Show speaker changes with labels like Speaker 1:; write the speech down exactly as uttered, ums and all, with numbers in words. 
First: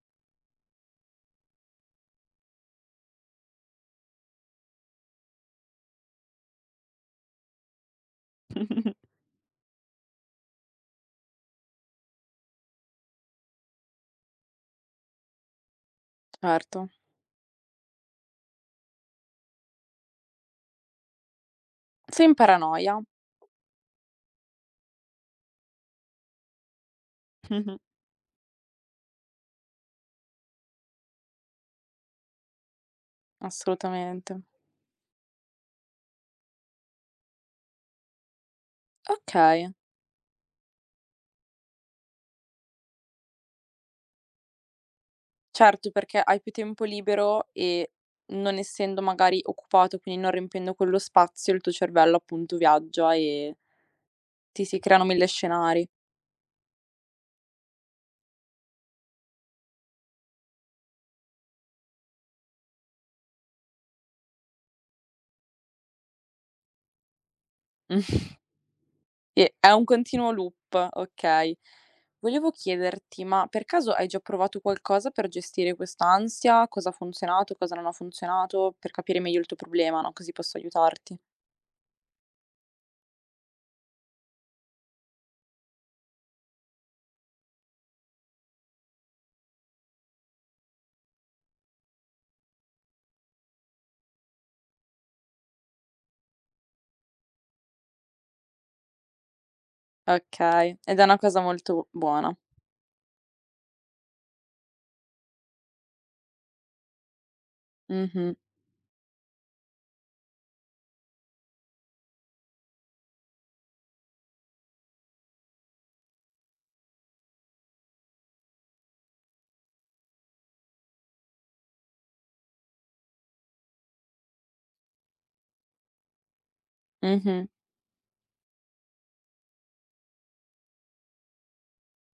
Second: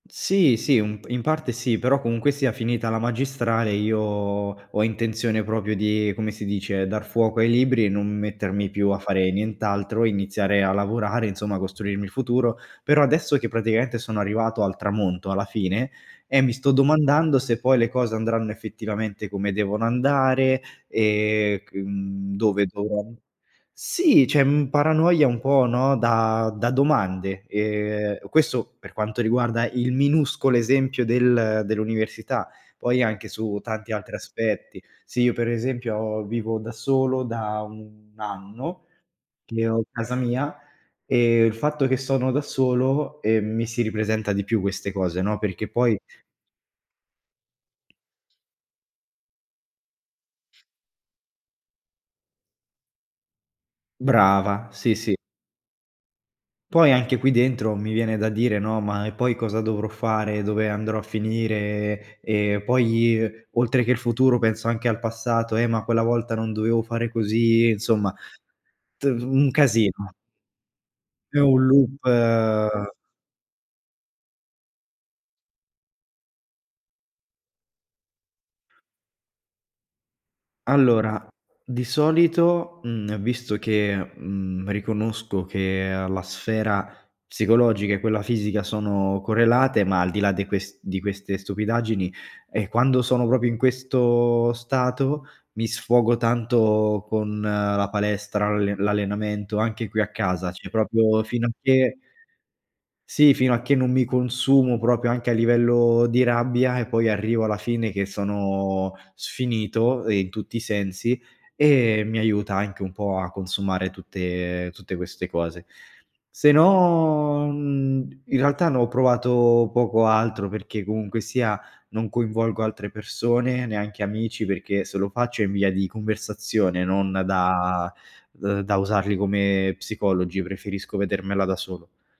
Speaker 1: Sì, sì, u in parte sì, però comunque sia finita la magistrale, io ho intenzione propio di, come si dice, dar fuoco ai libri e non mettermi più a fare nient'altro, iniziare a lavorare, insomma, costruirmi il futuro. Però adesso che praticamente sono arrivato al tramonto, alla fine, eh mi sto
Speaker 2: Erto.
Speaker 1: domandando se poi le cose andranno effettivamente come devono andare, ehm c
Speaker 2: Sei in
Speaker 1: mhmm, dove
Speaker 2: paranoia.
Speaker 1: dovrò an sì, c'è un paranoia un po', no, da da domande. Ehm, questo, per quanto riguarda il minuscolo esempio del dell'università, poi anche su tanti altri
Speaker 2: Assolutamente.
Speaker 1: aspetti. Se io per esempio vivo da solo da un anno, che
Speaker 2: Okay.
Speaker 1: ho casa mia, e il fatto che sono da solo, ehm, mi si ripresenta di più queste cose, no, perché
Speaker 2: Certo,
Speaker 1: poi
Speaker 2: perché hai più tempo libero e, non essendo magari occupato, quin non riempiendo quello spazio, il tuo cervello appunto viaggia e ti
Speaker 1: Brava,
Speaker 2: si
Speaker 1: sì,
Speaker 2: creano
Speaker 1: sì.
Speaker 2: mille scenari.
Speaker 1: Poi anche qui dentro mi viene da dire, no, "ma e poi cosa dovrò fare, dove andrò a finire." E poi, ehm, oltre che il futuro penso anche al passato: "Eh, ma quella volta non dovevo fare così"; insomma
Speaker 2: Mh.
Speaker 1: t un
Speaker 2: E è un
Speaker 1: casino.
Speaker 2: continuo loop,
Speaker 1: È
Speaker 2: okay.
Speaker 1: un loop.
Speaker 2: Volevo chiederti, ma per caso hai già provato qualcosa per gestire quest'ansia? Cosa ha funzionato, cosa non ha funzionato. Per capire meglio il tuo problema, no. Così posso aiutarti.
Speaker 1: Allora, di solito, mhmm, visto che, mhmm, riconosco che, uhm, la sfera psicologica e quella fisica sono correlate, ma al di là de ques di queste stupidaggini, eh quando sono propio in questo stato mi sfogo tanto con la palestra, l'alle l'allenamento, anche qui a casa; ceh
Speaker 2: Okay, ed è una
Speaker 1: propio
Speaker 2: cosa
Speaker 1: fino a
Speaker 2: molto
Speaker 1: che
Speaker 2: buona.
Speaker 1: sì, fino a che non mi consumo propio, anche a livello di rabbia, e poi arrivo alla fine che
Speaker 2: Mh-mh.
Speaker 1: sono sfinito, ehm, in tutti i sensi e mi aiuta anche un po' a consumare tutte tutte queste cose. Se no, mhmm, in realtà ne ho provato poco altro, perché comunque sia non coinvolgo altre persone, neanche amici, perché se lo faccio è in via di conversazione non
Speaker 2: Mh-mh.
Speaker 1: da d da usarli come psicologi, preferisco vedermela da solo.